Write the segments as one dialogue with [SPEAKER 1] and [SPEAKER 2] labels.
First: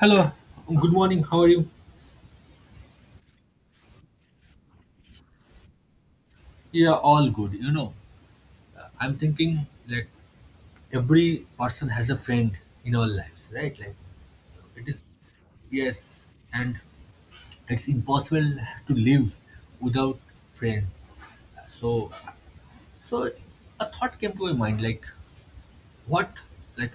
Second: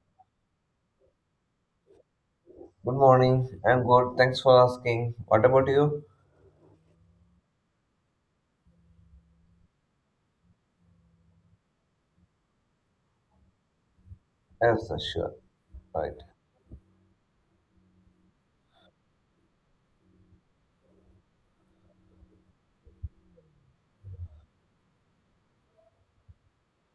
[SPEAKER 1] Hello, good morning. How are you?
[SPEAKER 2] Good morning. I'm good. Thanks for asking. What about you?
[SPEAKER 1] Yeah, all good. I'm thinking, like, every person has a friend in our lives, right? Like
[SPEAKER 2] Yes,
[SPEAKER 1] it
[SPEAKER 2] sir,
[SPEAKER 1] is,
[SPEAKER 2] sure. Right.
[SPEAKER 1] yes, and it's impossible to live without friends. So, so, a thought came to my mind, like what, like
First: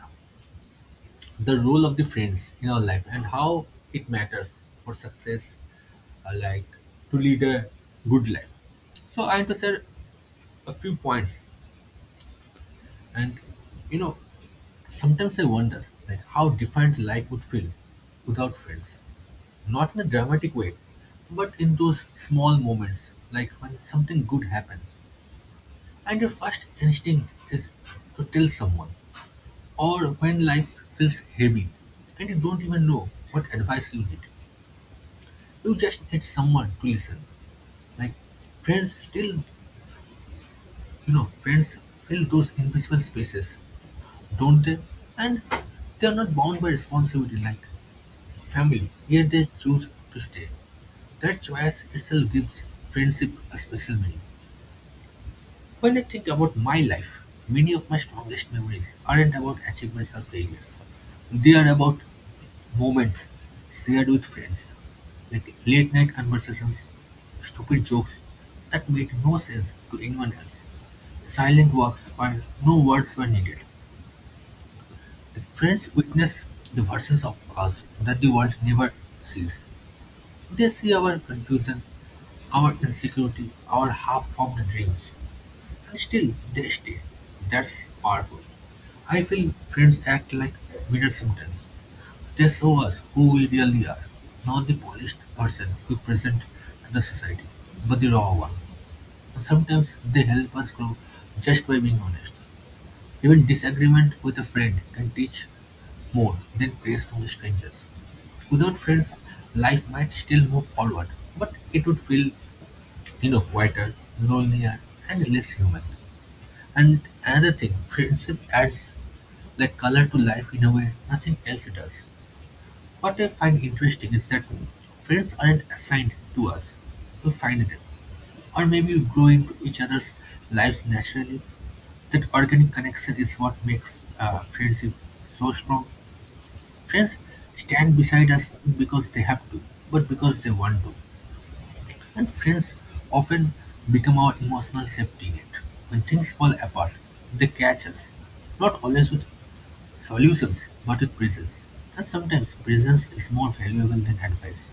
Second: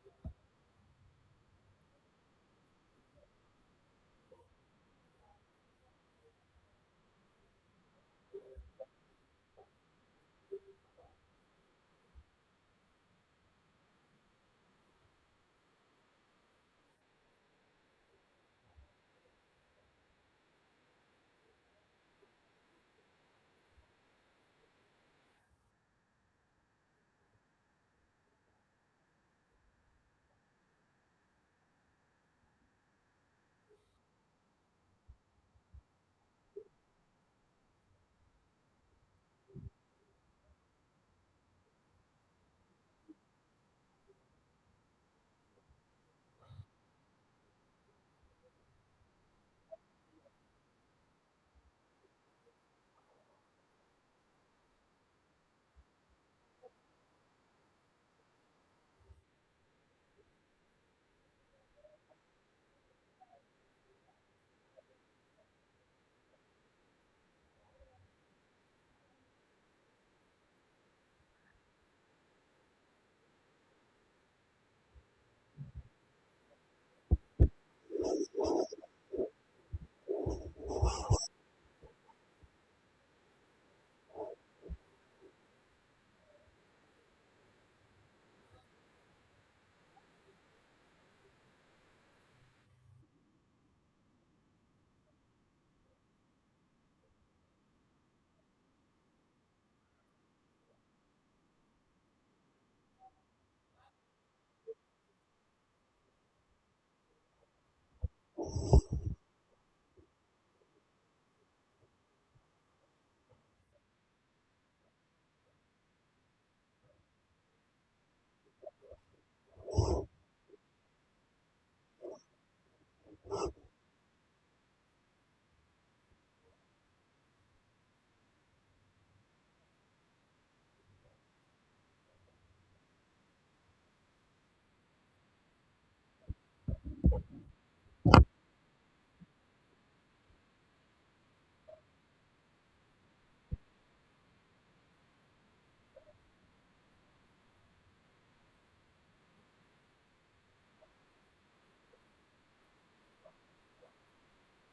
[SPEAKER 1] the role of the friends in our life and how it matters for success, like to lead a good life. So I have to share a few points, and you know, sometimes I wonder like how different life would feel without friends. Not in a dramatic way, but in those small moments, like when something good happens, and your first instinct is to tell someone, or when life feels heavy and you don't even know what advice you need. You just need someone to listen. Like friends still, friends fill those invisible spaces, don't they? And they are not bound by responsibility like family, yet they choose to stay. That choice itself gives friendship a special meaning. When I think about my life, many of my strongest memories aren't about achievements or failures. They are about moments shared with friends, like late night conversations, stupid jokes that made no sense to anyone else, silent walks where no words were needed. Like friends witness the versions of us that the world never sees. They see our confusion, our insecurity, our half-formed dreams. And still they stay. That's powerful. I feel friends act like mirrors sometimes. They show us who we really are, not the polished person we present to the society, but the raw one. And sometimes they help us grow just by being honest. Even disagreement with a friend can teach more than praise from strangers. Without friends, life might still move forward, but it would feel, quieter, lonelier, and less human. And another thing, friendship adds like color to life in a way nothing else does. What I find interesting is that friends aren't assigned to us. We find them. Or maybe we grow into each other's lives naturally. That organic connection is what makes friendship so strong. Friends stand beside us not because they have to, but because they want to. And friends often become our emotional safety net. When things fall apart, they catch us, not always with solutions, but with presence. And sometimes presence is more valuable than advice.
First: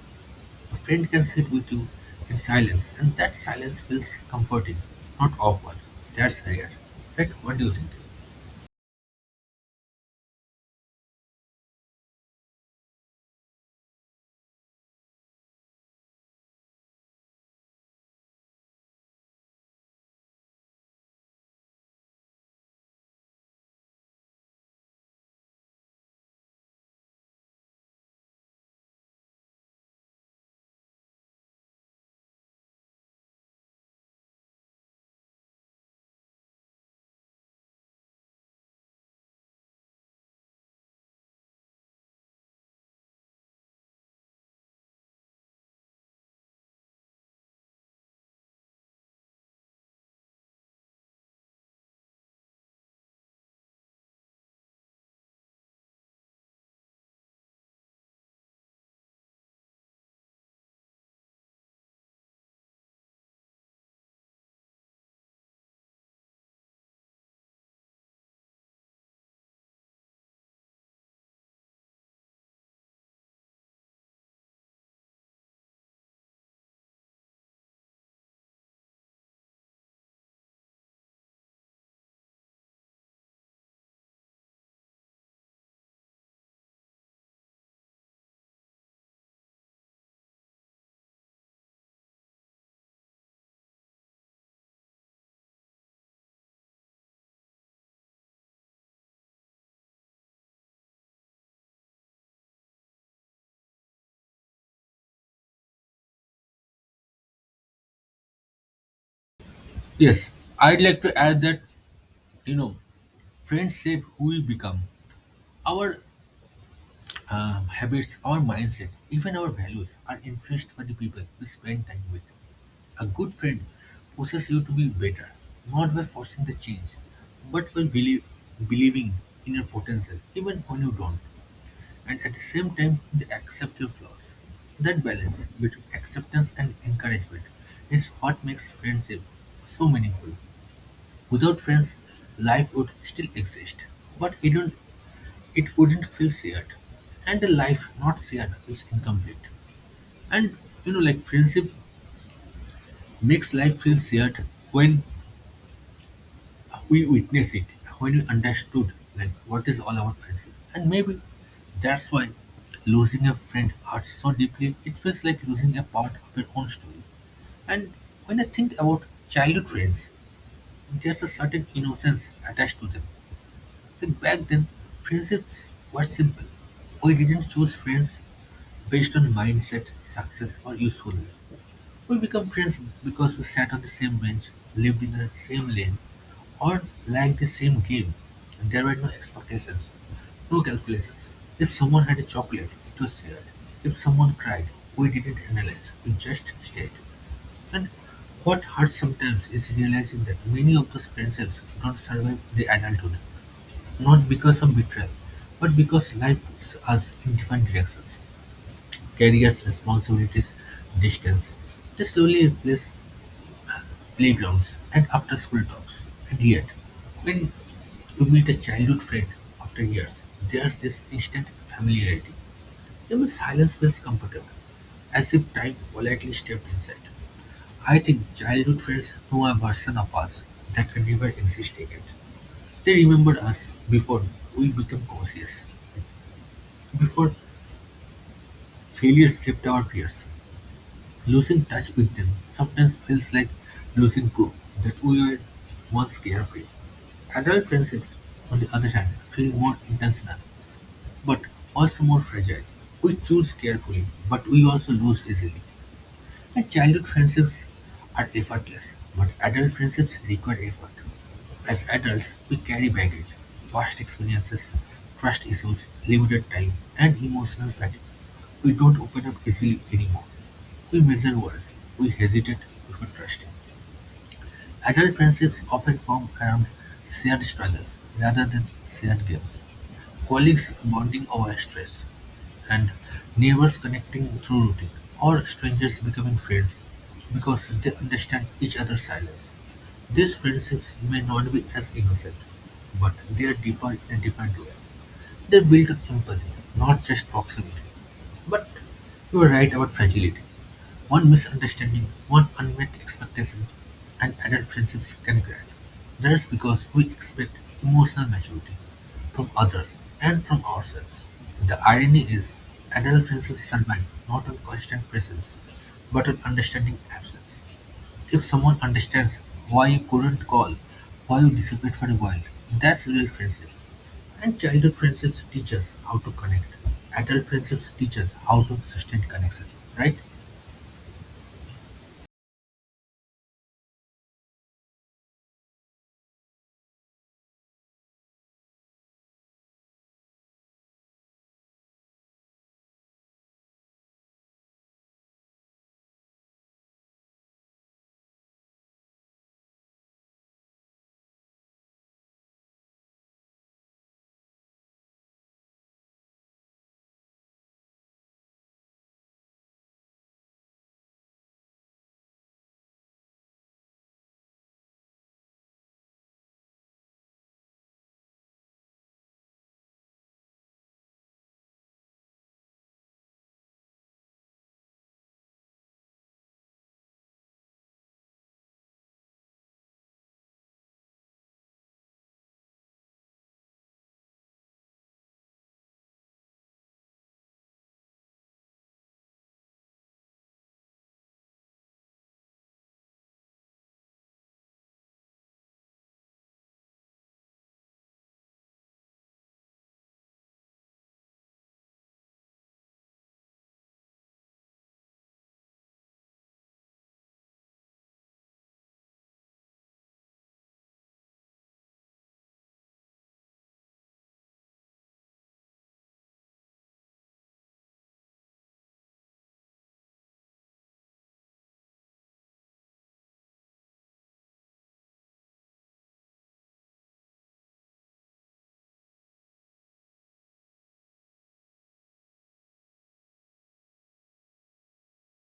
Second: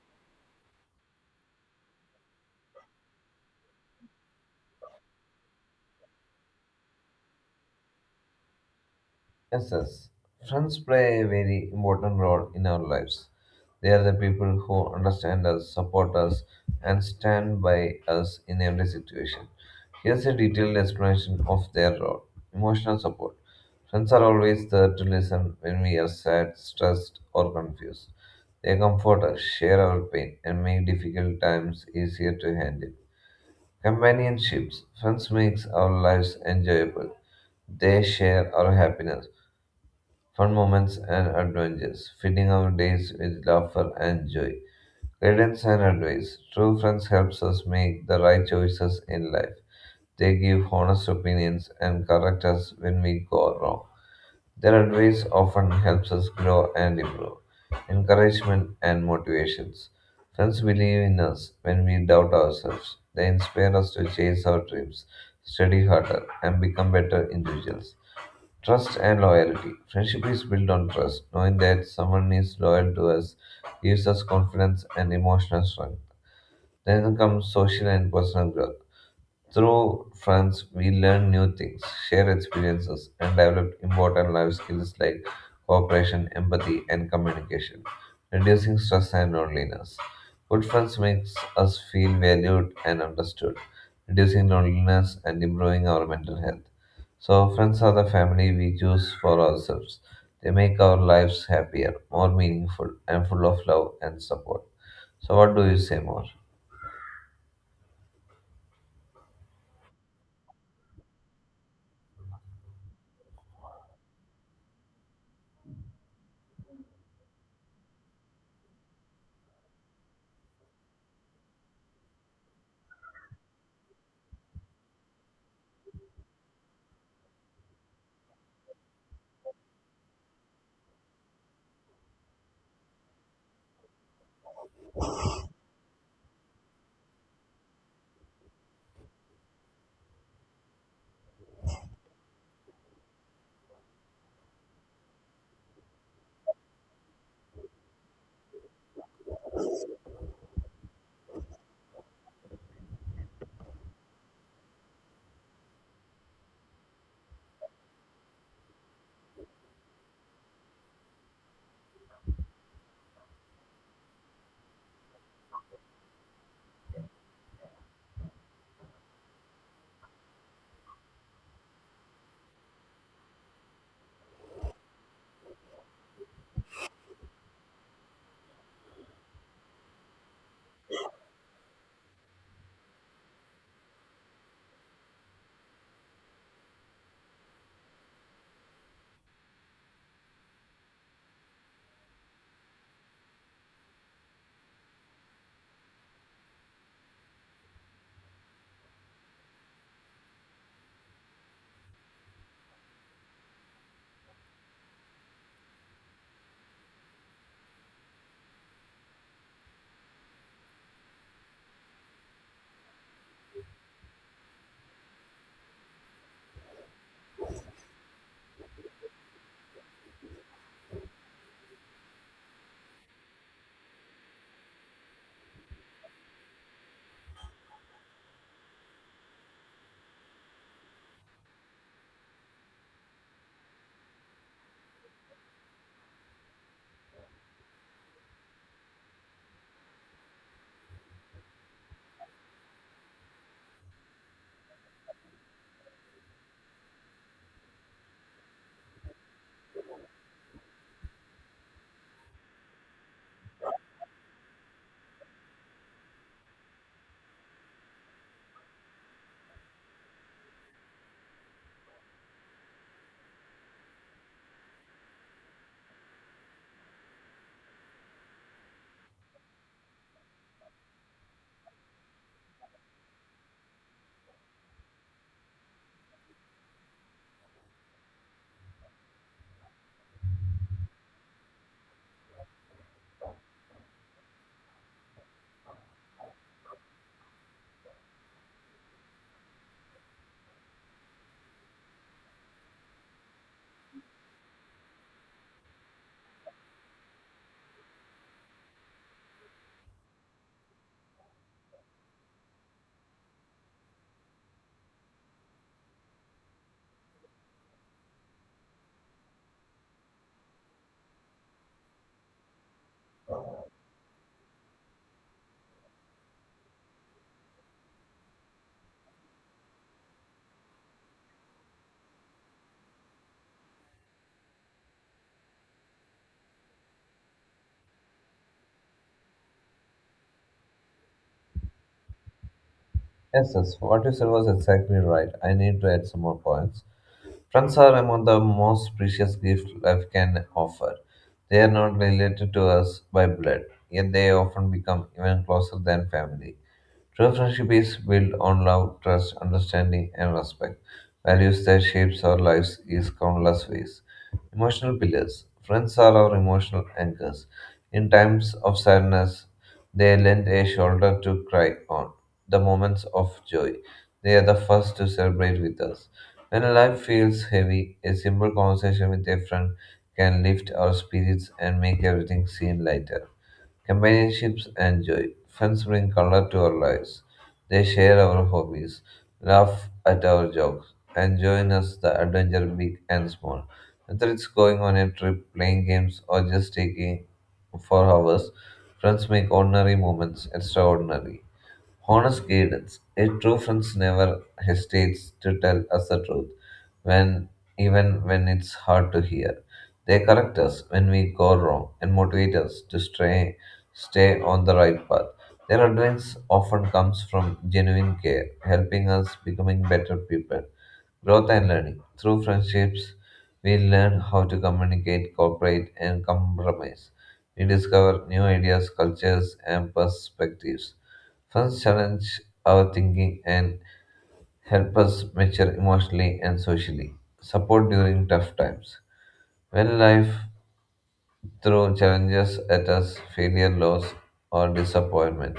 [SPEAKER 1] A friend can sit with you in silence, and that silence feels comforting, not awkward. That's rare. Right? What do you think?
[SPEAKER 2] Yes, yes. Friends play a very important role in our lives. They are the people who understand us, support us, and stand by us in every situation. Here's a detailed explanation of their role. Emotional support. Friends are always there to listen when we are sad, stressed, or confused. They comfort us, share our pain, and make difficult times easier to handle. Companionships. Friends makes our lives enjoyable. They share our happiness, fun moments and adventures, filling our days with laughter and joy. Guidance and advice. True friends helps us make the right choices in life. They give honest opinions and correct us when we go wrong. Their advice often helps us grow and improve. Encouragement and motivations. Friends believe in us when we doubt ourselves. They inspire us to chase our dreams, study harder, and become better individuals. Trust and loyalty. Friendship is built on trust. Knowing that someone is loyal to us gives us confidence and emotional strength. Then comes social and personal growth. Through friends, we learn new things, share experiences, and develop important life skills like cooperation, empathy, and communication, reducing stress and loneliness. Good friends makes us feel valued and understood, reducing loneliness and improving our mental health. So, friends are the family we choose for ourselves. They make our lives happier, more meaningful, and full of love and support. So, what do you say more?
[SPEAKER 1] Yes, I'd like to add that, you know, friends shape who we become. Our habits, our mindset, even our values are influenced by the people we spend time with. A good friend pushes you to be better, not by forcing the change, but by believing in your potential, even when you don't, and at the same time, they accept your flaws. That balance between acceptance and encouragement is what makes friendship so meaningful. Without friends, life would still exist, but it wouldn't feel shared. And a life not shared is incomplete. And like friendship makes life feel shared when we witness it, when we understood like what is all about friendship. And maybe that's why losing a friend hurts so deeply. It feels like losing a part of your own story. And when I think about childhood friends, there's a certain innocence attached to them. Like back then, friendships were simple. We didn't choose friends based on mindset, success, or usefulness. We become friends because we sat on the same bench, lived in the same lane, or liked the same game. And there were no expectations, no calculations. If someone had a chocolate, it was shared. If someone cried, we didn't analyze, we just stayed. And what hurts sometimes is realizing that many of those friendships don't survive the adulthood. Not because of betrayal, but because life pulls us in different directions. Careers, responsibilities, distance. They slowly replace playgrounds and after school talks. And yet, when you meet a childhood friend after years, there's this instant familiarity. Even silence feels comfortable, as if time politely stepped inside. I think childhood friends know a version of us that can never exist again. They remember us before we became conscious, before failure shaped our fears; losing touch with them sometimes feels like losing proof that we were once carefree. Adult friendships, on the other hand, feel more intentional, but also more fragile. We choose carefully, but we also lose easily. And childhood friendships are effortless, but adult friendships require effort. As adults, we carry baggage, past experiences, trust issues, limited time, and emotional fatigue. We don't open up easily anymore. We measure worth. We hesitate before trusting. Adult friendships often form around shared struggles rather than shared games, colleagues bonding over stress, and neighbors connecting through routine, or strangers becoming friends because they understand each other's silence. These friendships may not be as innocent, but they are deeper in a different way. They build up empathy, not just proximity. But you are right about fragility. One misunderstanding, one unmet expectation, and adult friendships can crack. That is because we expect emotional maturity from others and from ourselves. The irony is, adult friendships survive not on constant presence, but on understanding absence. If someone understands why you couldn't call, why you disappeared for a while, that's real friendship. And childhood friendships teach us how to connect. Adult friendships teach us how to sustain connection, right?
[SPEAKER 2] Yes, yes, what you said was exactly right. I need to add some more points. Friends are among the most precious gift life can offer. They are not related to us by blood, yet they often become even closer than family. True friendship is built on love, trust, understanding, and respect. Values that shapes our lives is countless ways. Emotional pillars. Friends are our emotional anchors. In times of sadness, they lend a shoulder to cry on. The moments of joy, they are the first to celebrate with us. When life feels heavy, a simple conversation with a friend can lift our spirits and make everything seem lighter. Companionships and joy. Friends bring color to our lives. They share our hobbies, laugh at our jokes, and join us the adventure big and small. Whether it's going on a trip, playing games, or just taking for hours, friends make ordinary moments extraordinary. Honest guidance. A true friend never hesitates to tell us the truth, when even when it's hard to hear. They correct us when we go wrong and motivate us to stay on the right path. Their advice often comes from genuine care, helping us becoming better people. Growth and learning. Through friendships, we learn how to communicate, cooperate, and compromise. We discover new ideas, cultures, and perspectives. Friends challenge our thinking and help us mature emotionally and socially. Support during tough times. When life throws challenges at us, failure, loss, or disappointment,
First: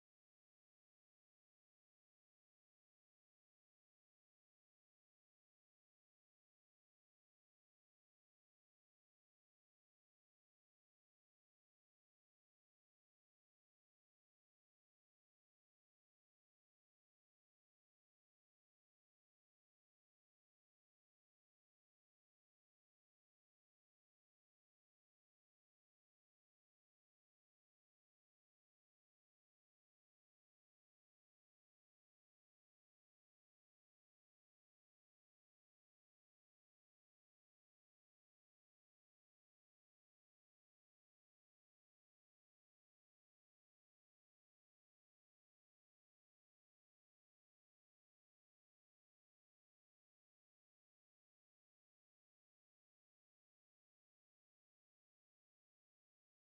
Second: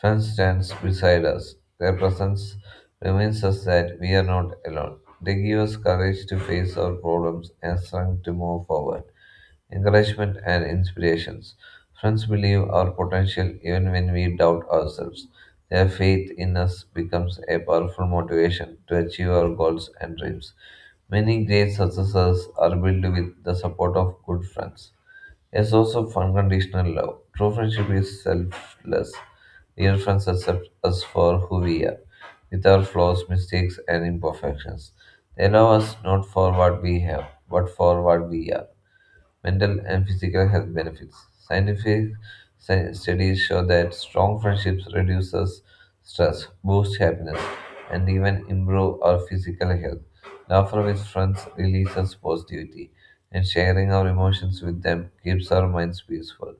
[SPEAKER 2] friends stands beside us. Their presence reminds us that we are not alone. They give us courage to face our problems and strength to move forward encouragement and inspirations. Friends believe our potential even when we doubt ourselves. Their faith in us becomes a powerful motivation to achieve our goals and dreams. Many great successes are built with the support of good friends. A source of unconditional love. True friendship is selfless. Real friends accept us for who we are, with our flaws, mistakes, and imperfections. They love us not for what we have, but for what we are mental and physical health benefits. Scientific studies show that strong friendships reduces stress, boost happiness, and even improve our physical health. Laughter with friends releases positivity, and sharing our emotions with them keeps our minds peaceful.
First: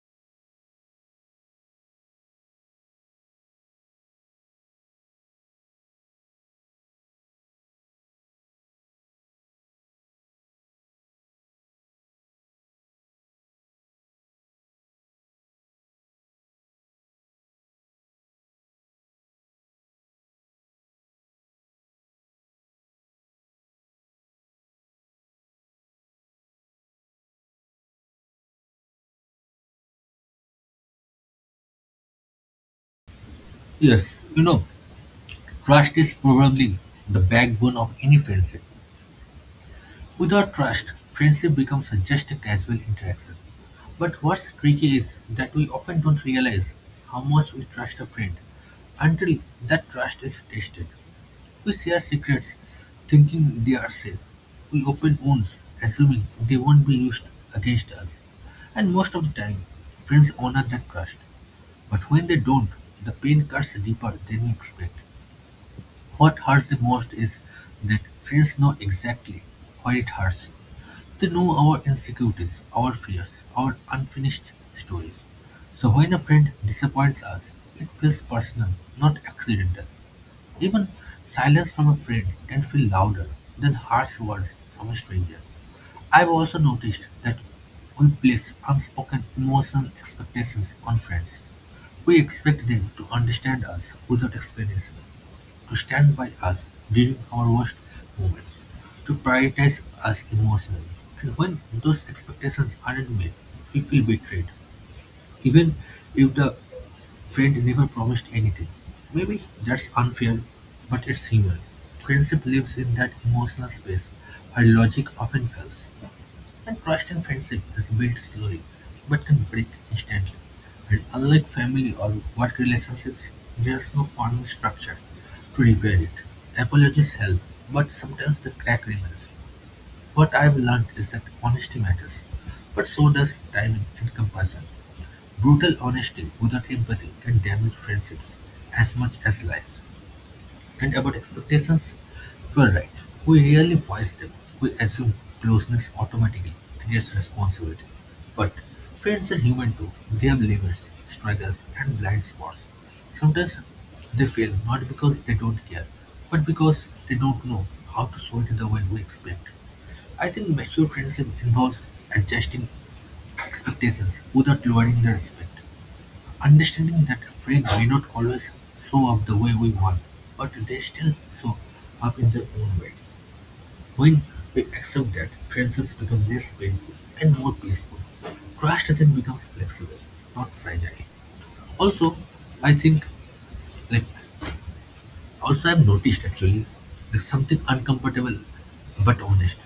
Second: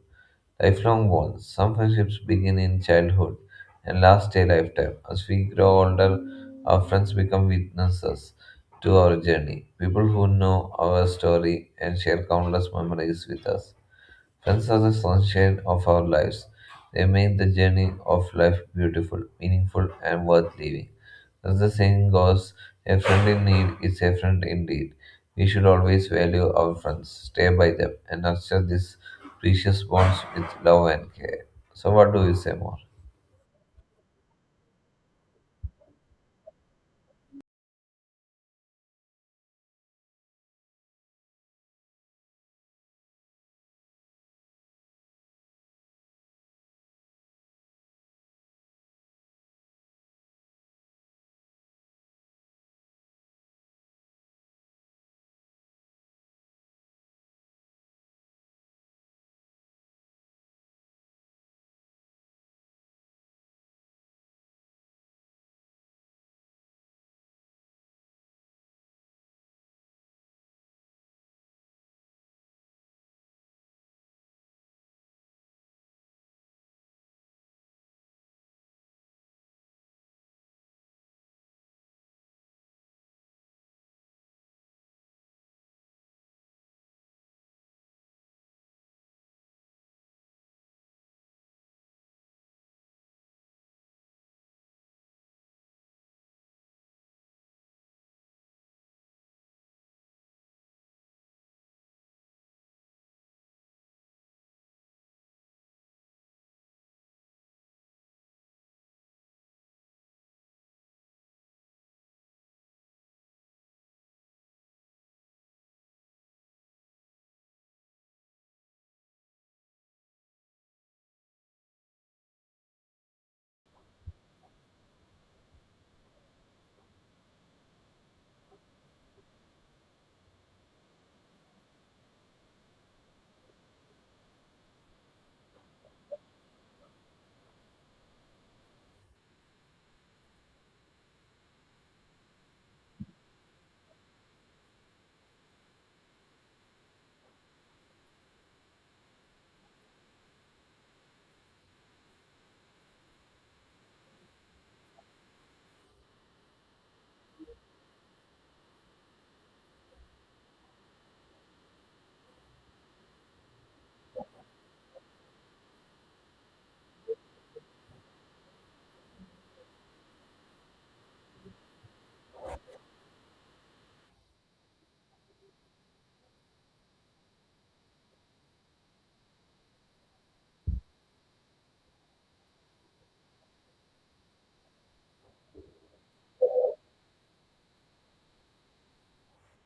[SPEAKER 2] Lifelong bonds. Some friendships begin in childhood and last a lifetime. As we grow older, our friends become witnesses to our journey. People who know our story and share countless memories with us. Friends are the sunshine of our lives. They make the journey of life beautiful, meaningful, and worth living. As the saying goes, a friend in need is a friend indeed. We should always value our friends, stay by them, and nurture these precious bonds with love and care. So, what do you say more?
[SPEAKER 1] Yes, trust is probably the backbone of any friendship. Without trust, friendship becomes just a casual interaction. But what's tricky is that we often don't realize how much we trust a friend until that trust is tested. We share secrets, thinking they are safe. We open wounds, assuming they won't be used against us. And most of the time, friends honor that trust. But when they don't, the pain cuts deeper than we expect. What hurts the most is that friends know exactly why it hurts. They know our insecurities, our fears, our unfinished stories. So when a friend disappoints us, it feels personal, not accidental. Even silence from a friend can feel louder than harsh words from a stranger. I've also noticed that we place unspoken emotional expectations on friends. We expect them to understand us without explanation, to stand by us during our worst moments, to prioritize us emotionally. And when those expectations aren't met, we feel betrayed even if the friend never promised anything. Maybe that's unfair, but it's human. Friendship lives in that emotional space where logic often fails. And trust in friendship is built slowly, but can break instantly. And unlike family or work relationships, there's no formal structure to repair it. Apologies help, but sometimes the crack remains. What I've learned is that honesty matters, but so does timing and compassion. Brutal honesty without empathy can damage friendships as much as lies. And about expectations, you are right. We rarely voice them. We assume closeness automatically creates responsibility. But friends are human too. They have limits, struggles, and blind spots. Sometimes they fail not because they don't care, but because they don't know how to show it the way we expect. I think mature friendship involves adjusting expectations without lowering the respect. Understanding that a friend may not always show up the way we want, but they still show up in their own way. When we accept that, friendships become less painful and more peaceful. Trust then becomes flexible, not fragile. Also, I think, like, also I've noticed actually, there's something uncomfortable but honest.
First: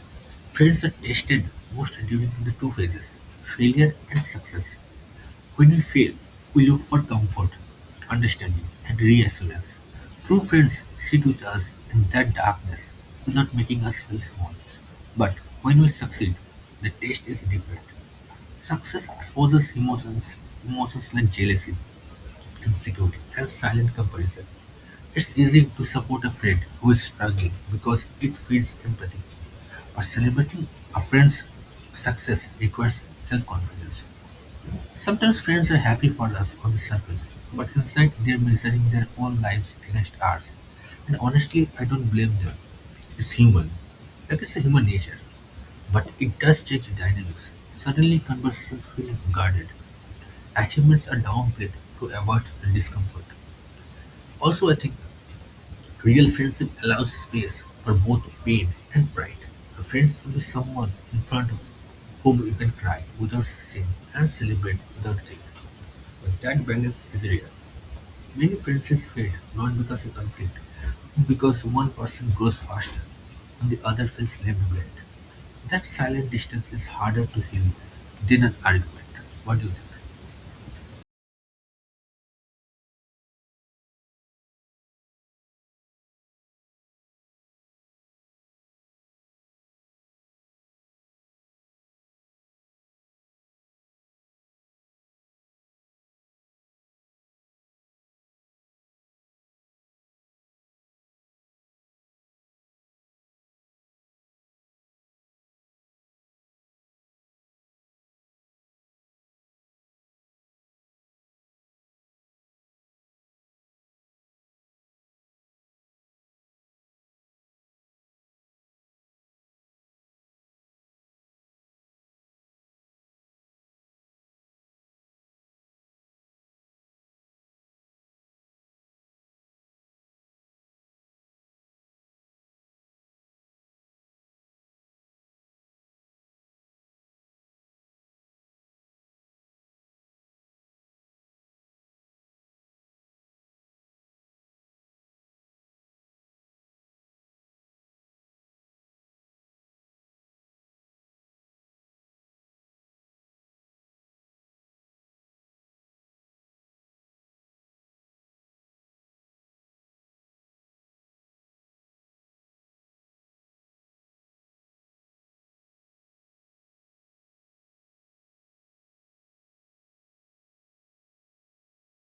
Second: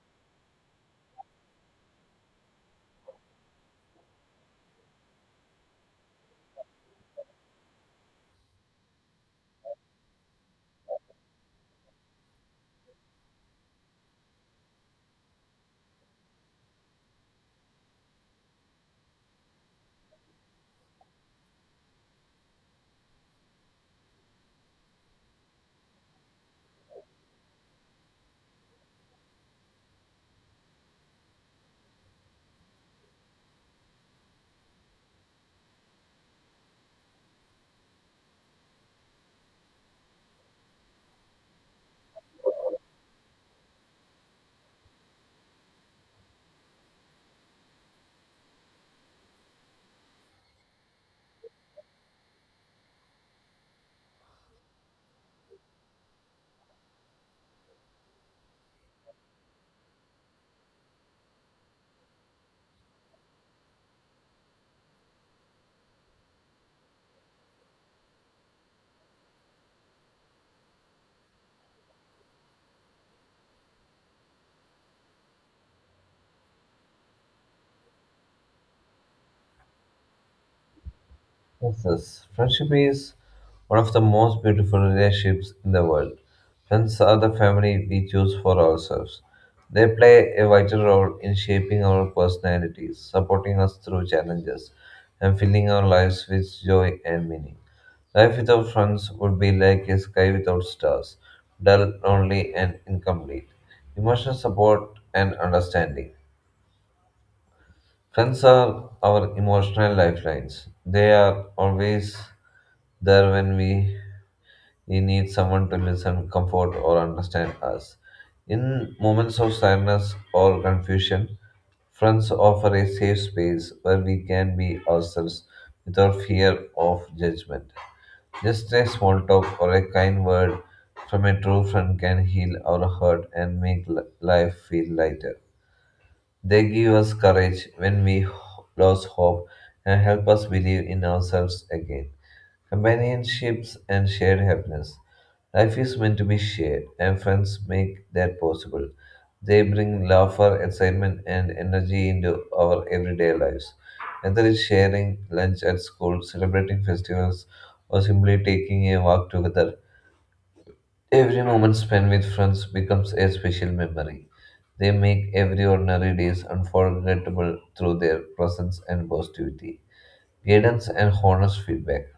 [SPEAKER 1] Friends are tested most during the two phases: failure and success. When we fail, we look for comfort, understanding, and reassurance. True friends sit with us in that darkness without making us feel small. But when we succeed, the taste is different. Success exposes emotions like jealousy, insecurity, and silent comparison. It's easy to support a friend who is struggling because it feeds empathy. But celebrating a friend's success requires self confidence. Sometimes friends are happy for us on the surface, but inside they're measuring their own lives against ours. And honestly, I don't blame them. It's human. Like it's a human nature. But it does change the dynamics. Suddenly conversations feel guarded. Achievements are downplayed to avoid the discomfort. Also, I think real friendship allows space for both pain and pride. A friend should be someone in front of whom you can cry without shame and celebrate without guilt. But that balance is real. Many friendships fade not because you conflict, but because one person grows faster and the other feels left behind. That silent distance is harder to heal than an argument. What do you think?
[SPEAKER 2] Yes, yes. Friendship is one of the most beautiful relationships in the world. Friends are the family we choose for ourselves. They play a vital role in shaping our personalities, supporting us through challenges, and filling our lives with joy and meaning. Life without friends would be like a sky without stars, dull, lonely, and incomplete. Emotional support and understanding. Friends are our emotional lifelines. They are always there we need someone to listen, comfort, or understand us. In moments of sadness or confusion, friends offer a safe space where we can be ourselves without fear of judgment. Just a small talk or a kind word from a true friend can heal our hurt and make life feel lighter. They give us courage when we lose hope and help us believe in ourselves again. Companionships and shared happiness. Life is meant to be shared, and friends make that possible. They bring laughter, excitement, and energy into our everyday lives. Whether it's sharing lunch at school, celebrating festivals, or simply taking a walk together, every moment spent with friends becomes a special memory. They make every ordinary days unforgettable through their presence and positivity, guidance and honest feedback.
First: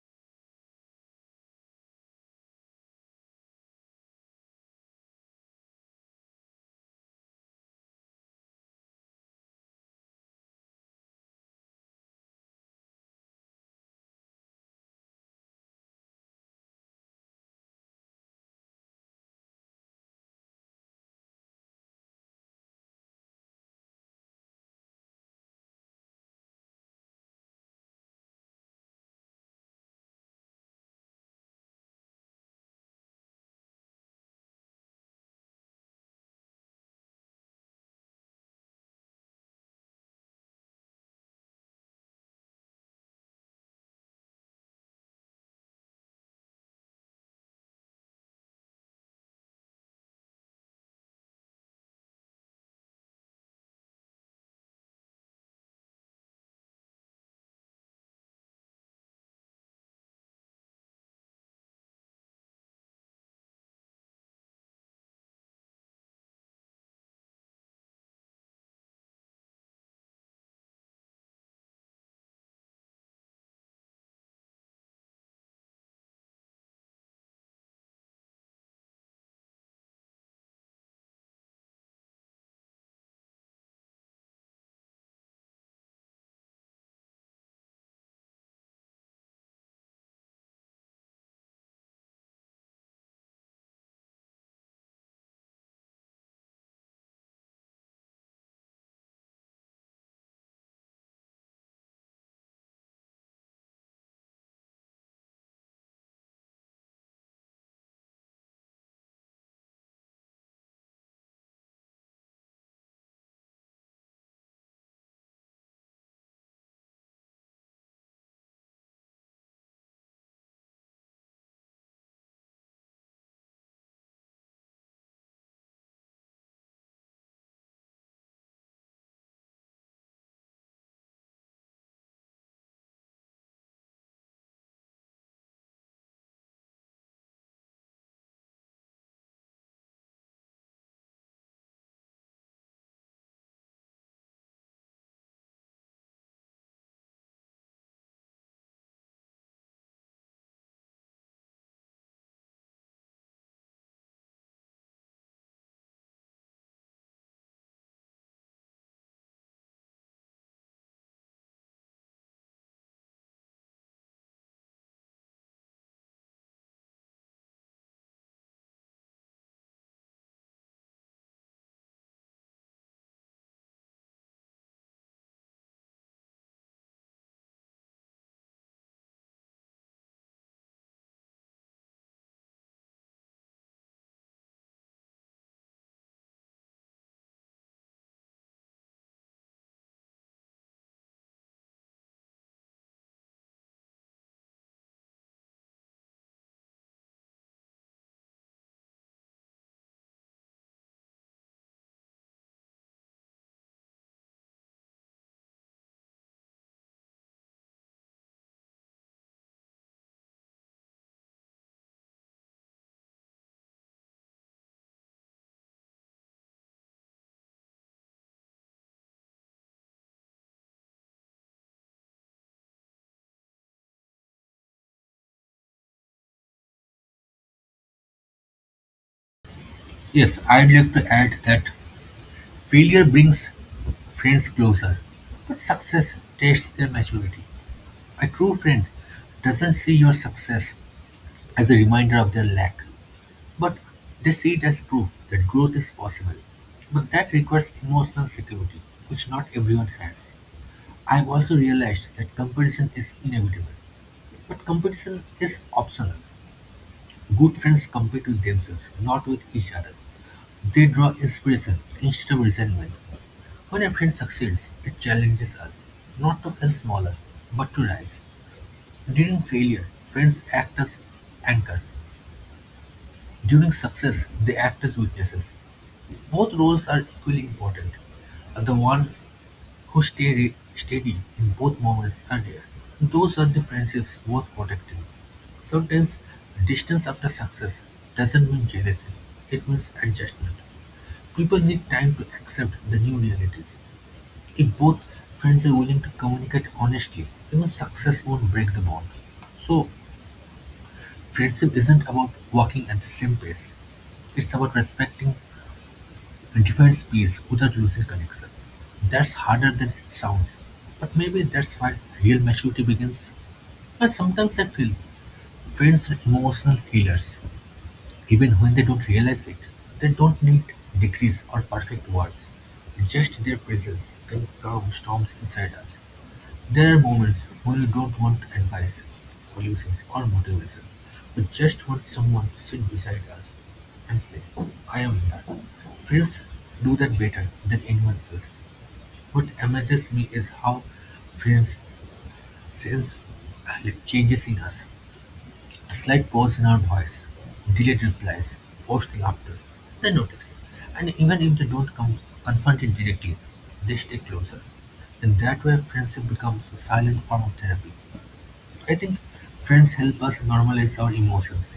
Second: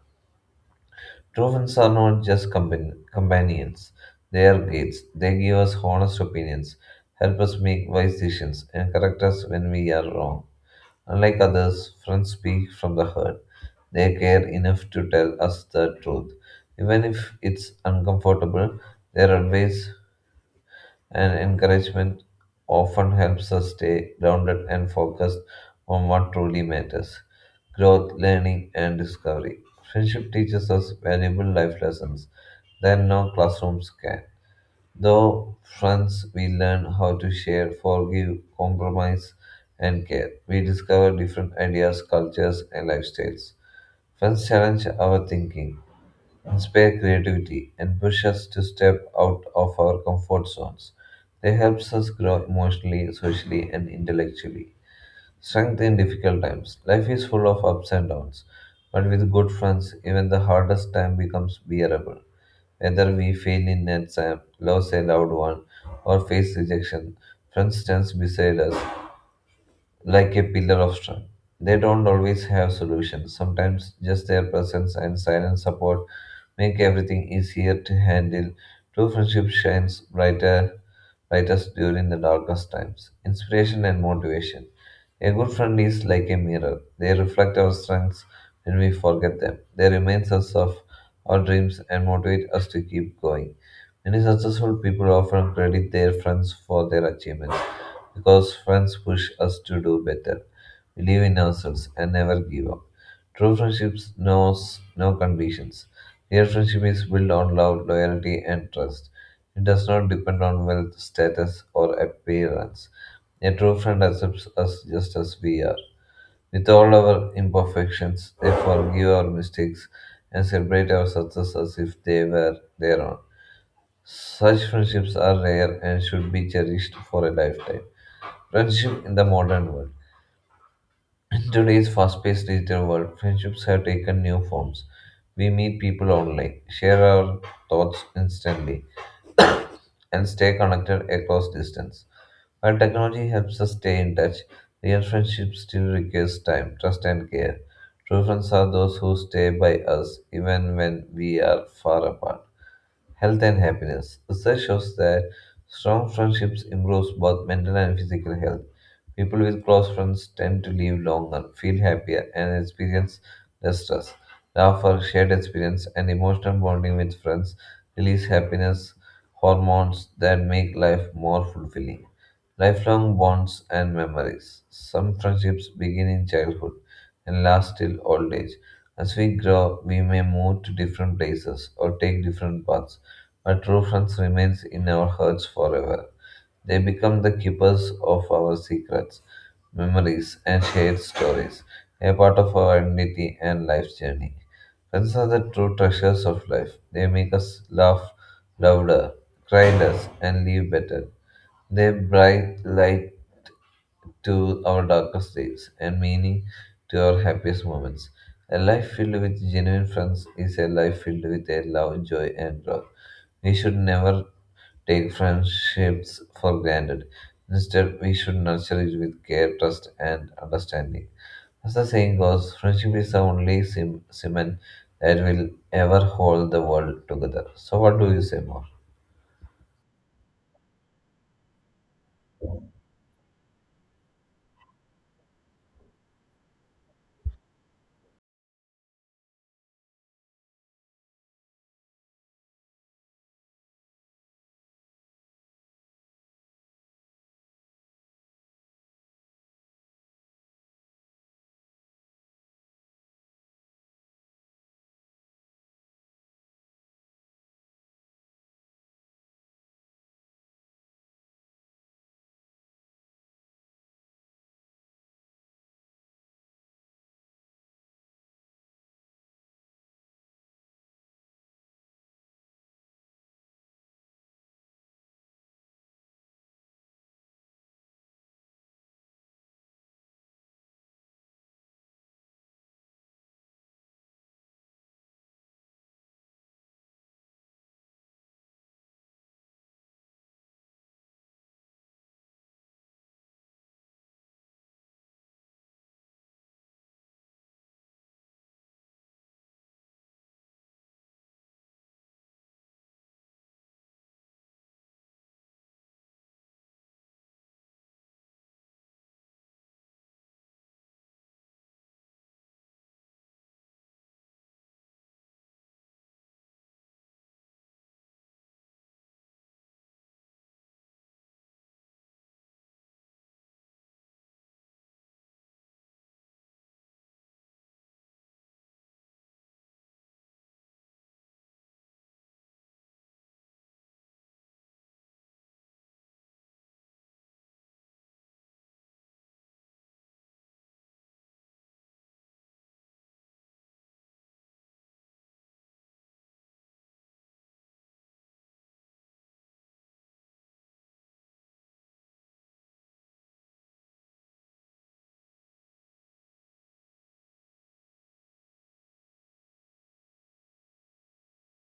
[SPEAKER 2] True friends are not just companions; they are guides. They give us honest opinions, help us make wise decisions, and correct us when we are wrong. Unlike others, friends speak from the heart. They care enough to tell us the truth, even if it's uncomfortable. Their advice and encouragement often helps us stay grounded and focused on what truly matters growth, learning, and discovery. Friendship teaches us valuable life lessons that no classrooms can. Though friends, we learn how to share, forgive, compromise, and care. We discover different ideas, cultures, and lifestyles. Friends challenge our thinking, inspire creativity, and push us to step out of our comfort zones. They help us grow emotionally, socially, and intellectually. Strength in difficult times. Life is full of ups and downs, but with good friends, even the hardest time becomes bearable. Whether we fail in an exam, lose a loved one, or face rejection, friends stand beside us, like a pillar of strength. They don't always have solutions. Sometimes just their presence and silent support make everything easier to handle. True friendship shines brightest during the darkest times. Inspiration and motivation. A good friend is like a mirror. They reflect our strengths when we forget them. They remind us of our dreams and motivate us to keep going. Many successful people often credit their friends for their achievements because friends push us to do better, believe in ourselves, and never give up. True friendships knows no conditions. Real friendship is built on love, loyalty, and trust. It does not depend on wealth, status, or appearance. A true friend accepts us just as we are, with all our imperfections. They forgive our mistakes and celebrate our success as if they were their own. Such friendships are rare and should be cherished for a lifetime. Friendship in the modern world. In today's fast paced digital world, friendships have taken new forms. We meet people online, share our thoughts instantly, and stay connected across distance. While technology helps us stay in touch, real friendship still requires time, trust, and care. True friends are those who stay by us even when we are far apart. Health and happiness. Research shows that strong friendships improves both mental and physical health. People with close friends tend to live longer, feel happier, and experience less stress. Laughter, shared experience, and emotional bonding with friends release happiness hormones that make life more fulfilling. Lifelong bonds and memories. Some friendships begin in childhood and last till old age. As we grow, we may move to different places or take different paths, but true friends remains in our hearts forever. They become the keepers of our secrets, memories, and shared stories, a part of our identity and life's journey. Friends are the true treasures of life. They make us laugh louder, cry less, and live better. They bright light to our darkest days and meaning to our happiest moments. A life filled with genuine friends is a life filled with a love, joy, and growth. We should never take friendships for granted. Instead, we should nurture it with care, trust, and understanding. As the saying goes, friendship is the only cement that will ever hold the world together. So, what do you say more?
[SPEAKER 1] Yes, I'd like to add that failure brings friends closer, but success tests their maturity. A true friend doesn't see your success as a reminder of their lack, but they see it as proof that growth is possible. But that requires emotional security, which not everyone has. I've also realized that competition is inevitable, but competition is optional. Good friends compete with themselves, not with each other. They draw inspiration instead of resentment. When a friend succeeds, it challenges us not to feel smaller, but to rise. During failure, friends act as anchors. During success, they act as witnesses. Both roles are equally important; the ones who stay steady in both moments are rare. Those are the friendships worth protecting. Sometimes, distance after success doesn't mean jealousy, it means adjustment. People need time to accept the new realities. If both friends are willing to communicate honestly, even success won't break the bond. So, friendship isn't about walking at the same pace, it's about respecting different speeds without losing connection. That's harder than it sounds, but maybe that's where real maturity begins. And sometimes I feel friends are emotional healers. Even when they don't realize it, they don't need degrees or perfect words. Just their presence can calm storms inside us. There are moments when you don't want advice, solutions, or motivation. We just want someone to sit beside us and say, I am here. Friends do that better than anyone else. What amazes me is how friends sense changes in us. A slight pause in our voice, delayed replies, forced laughter. They notice. And even if they don't come confront it directly, they stay closer. In that way, friendship becomes a silent form of therapy. I think friends help us normalize our emotions.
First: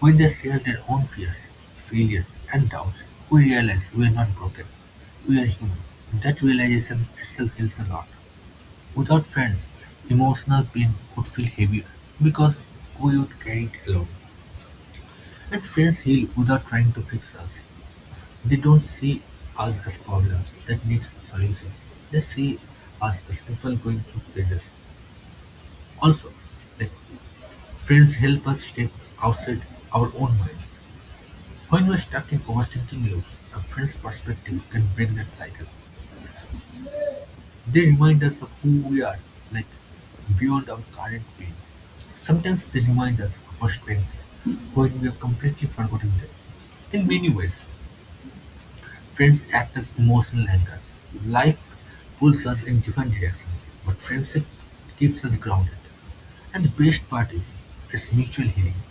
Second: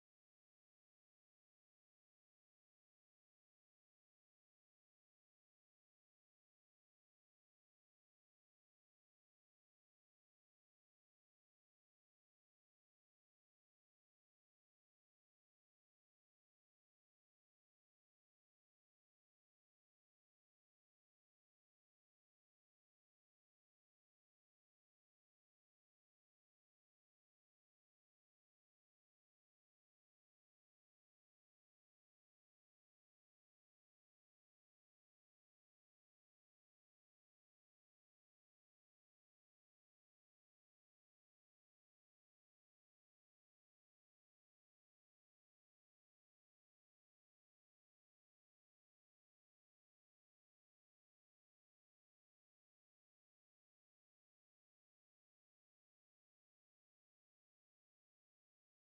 [SPEAKER 1] When they share their own fears, failures, and doubts, we realize we are not broken. We are human. That realization itself heals a lot. Without friends, emotional pain would feel heavier because we would carry it alone. And friends heal without trying to fix us. They don't see us as problems that need solutions. They see us as people going through phases. Also, like friends help us step outside our own minds. When we're stuck in overthinking loops, a friend's perspective can break that cycle. They remind us of who we are, like beyond our current pain. Sometimes they remind us of our strengths when we have completely forgotten them. In many ways, friends act as emotional anchors; life pulls us in different directions, but friendship keeps us grounded. And the best part is, it's mutual healing.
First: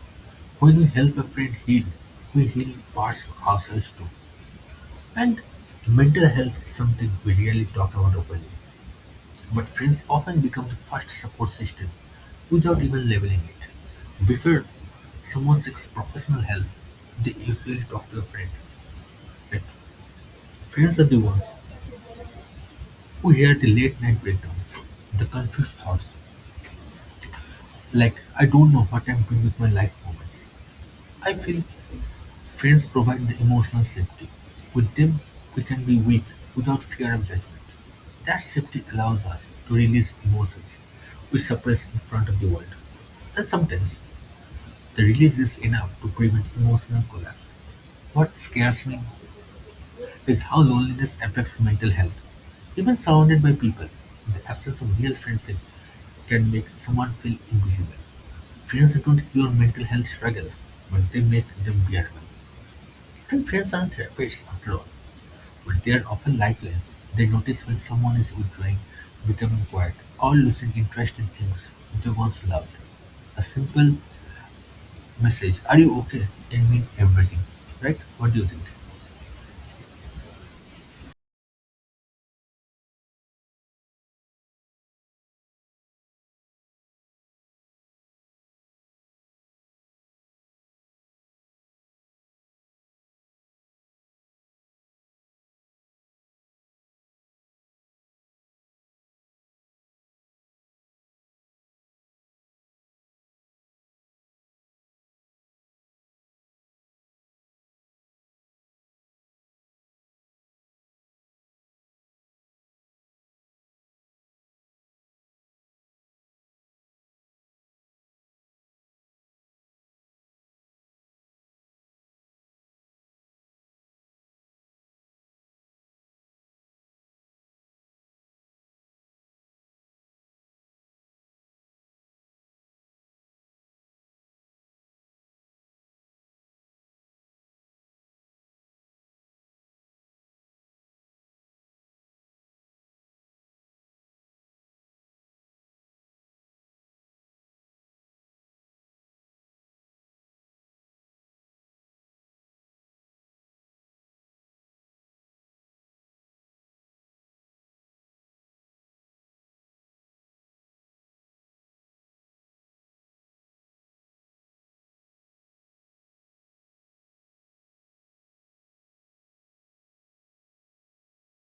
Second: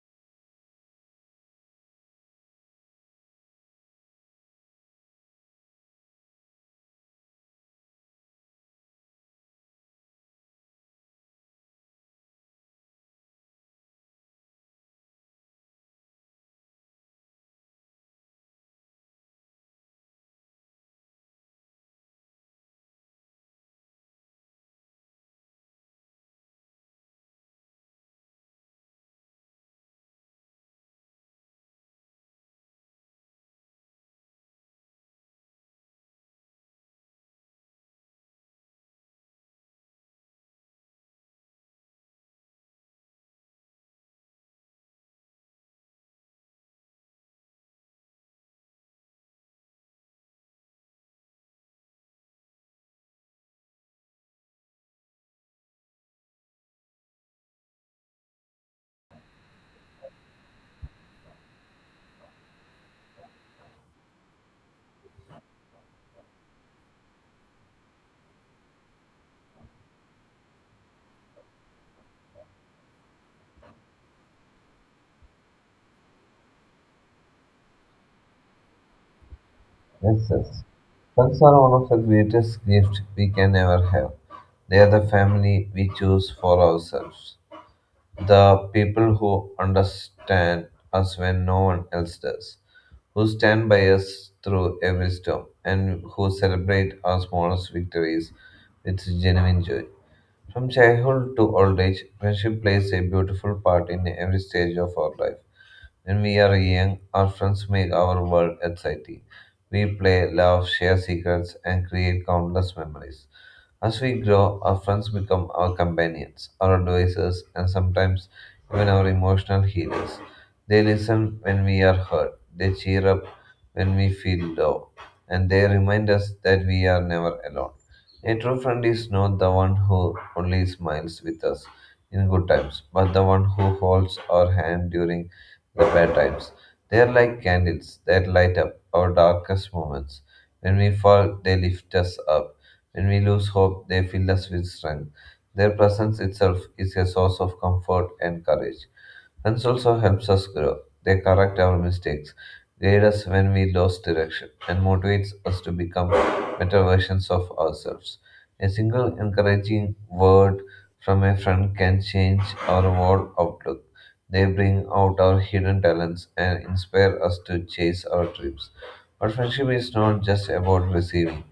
[SPEAKER 1] When we help a friend heal, we heal parts of ourselves too. And mental health is something we rarely talk about openly, but friends often become the first support system without even labeling it. Before someone seeks professional help, they usually talk to a friend. Like, Friends are the ones we hear the late-night breakdowns, the confused thoughts, like "I don't know what I'm doing with my life" moments. I feel friends provide the emotional safety. With them, we can be weak without fear of judgment. That safety allows us to release emotions we suppress in front of the world. And sometimes, the release is enough to prevent emotional collapse. What scares me is how loneliness affects mental health. Even surrounded by people, the absence of real friendship can make someone feel invisible. Friends don't cure mental health struggles, but they make them bearable. And friends aren't therapists after all, but they are often lifelines. They notice when someone is withdrawing, becoming quiet, or losing interest in things they once loved. A simple message, are you okay, can mean everything. Right? What do you think?
[SPEAKER 2] Yes, yes. Pets are one of the greatest gifts we can ever have. They are the family we choose for ourselves, the people who understand us when no one else does, who stand by us through every storm, and who celebrate our smallest victories with genuine joy. From childhood to old age, friendship plays a beautiful part in every stage of our life. When we are young, our friends make our world exciting. We play, laugh, share secrets, and create countless memories. As we grow, our friends become our companions, our advisors, and sometimes even our emotional healers. They listen when we are hurt, they cheer up when we feel low, and they remind us that we are never alone. A true friend is not the one who only smiles with us in good times, but the one who holds our hand during the bad times. They are like candles that light up our darkest moments. When we fall, they lift us up. When we lose hope, they fill us with strength. Their presence itself is a source of comfort and courage. Friends also helps us grow. They correct our mistakes, guide us when we lose direction, and motivates us to become better versions of ourselves. A single encouraging word from a friend can change our whole outlook. They bring out our hidden talents and inspire us to chase our dreams. But friendship is not just about receiving.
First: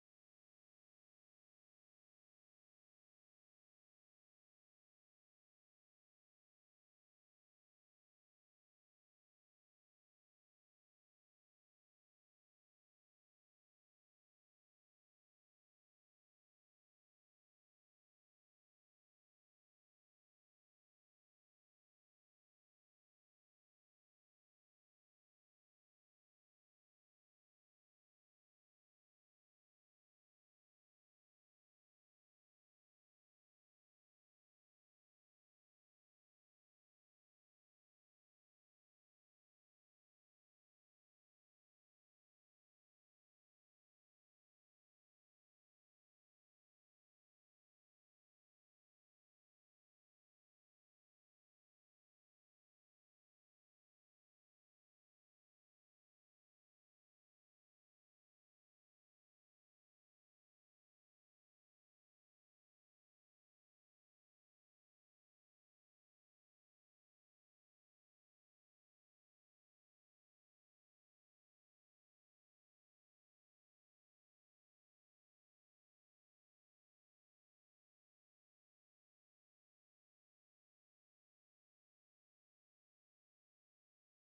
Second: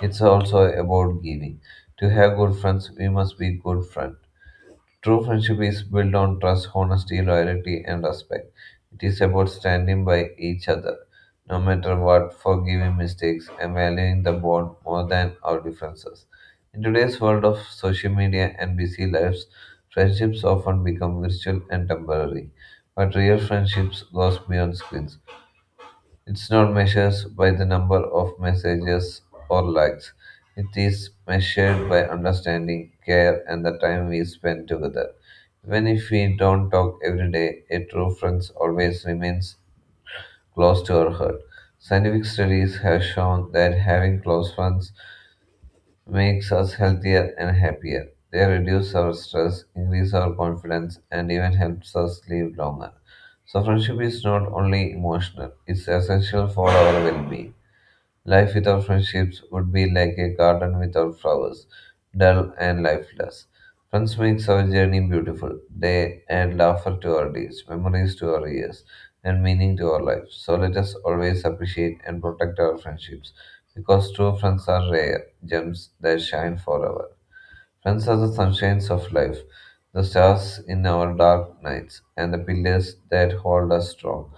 [SPEAKER 2] It's also about giving. To have good friends, we must be good friends. True friendship is built on trust, honesty, loyalty, and respect. It is about standing by each other, no matter what, forgiving mistakes, and valuing the bond more than our differences. In today's world of social media and busy lives, friendships often become virtual and temporary, but real friendships goes beyond screens. It's not measured by the number of messages or likes. It is measured by understanding, care, and the time we spend together. Even if we don't talk every day, a true friend always remains close to our heart. Scientific studies have shown that having close friends makes us healthier and happier. They reduce our stress, increase our confidence, and even helps us live longer. So friendship is not only emotional, it's essential for our well-being. Life without friendships would be like a garden without flowers, dull and lifeless. Friends makes our journey beautiful. They add laughter to our days, memories to our years, and meaning to our lives. So let us always appreciate and protect our friendships, because true friends are rare gems that shine forever. Friends are the sunshines of life, the stars in our dark nights, and the pillars that hold us strong.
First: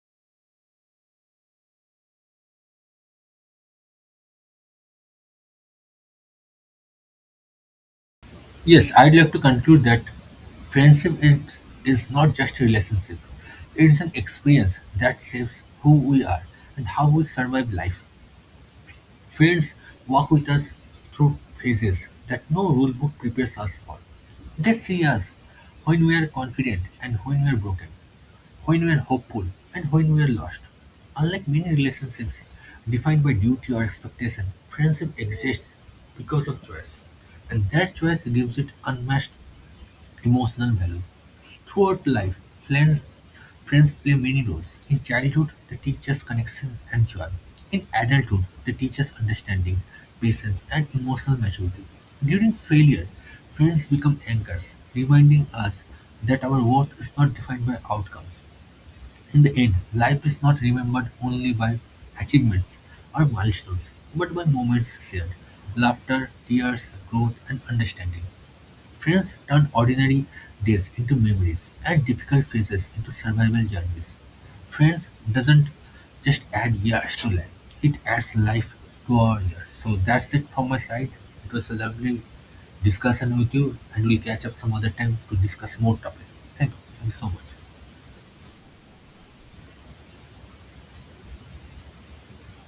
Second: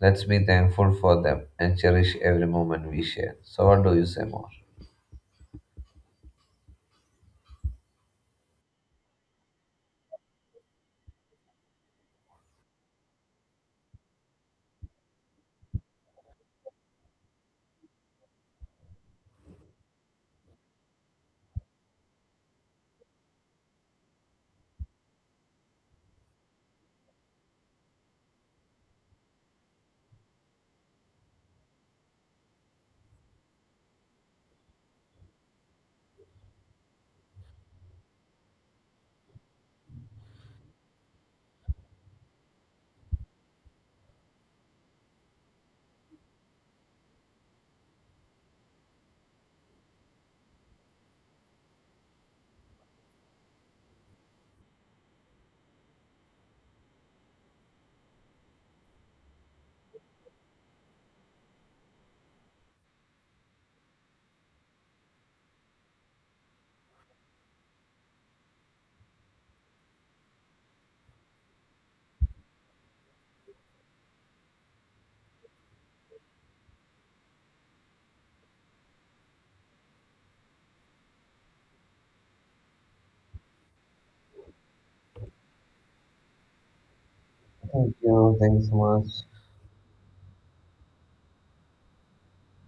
[SPEAKER 2] Let's be thankful for them and cherish every moment we share. So, what do you say more?
[SPEAKER 1] Yes, I'd like to conclude that friendship is not just a relationship. It's an experience that shapes who we are and how we survive life. Friends walk with us through phases that no rule book prepares us for. They see us when we are confident and when we are broken, when we are hopeful and when we are lost. Unlike many relationships defined by duty or expectation, friendship exists because of choice, and that choice gives it unmatched emotional value. Throughout life, friends play many roles. In childhood, they teach us connection and joy. In adulthood, they teach us understanding, patience, and emotional maturity. During failure, friends become anchors, reminding us that our worth is not defined by outcomes. In the end, life is not remembered only by achievements or milestones, but by moments shared, laughter, tears, growth, and understanding. Friends turn ordinary days into memories and difficult phases into survival journeys. Friends doesn't just add years to life, it adds life to our years. So that's it from my side. It was a lovely discussion with you, and we'll catch up some other time to discuss more topic. Thank you. Thank you so much.
[SPEAKER 2] Thank you. Thanks so much.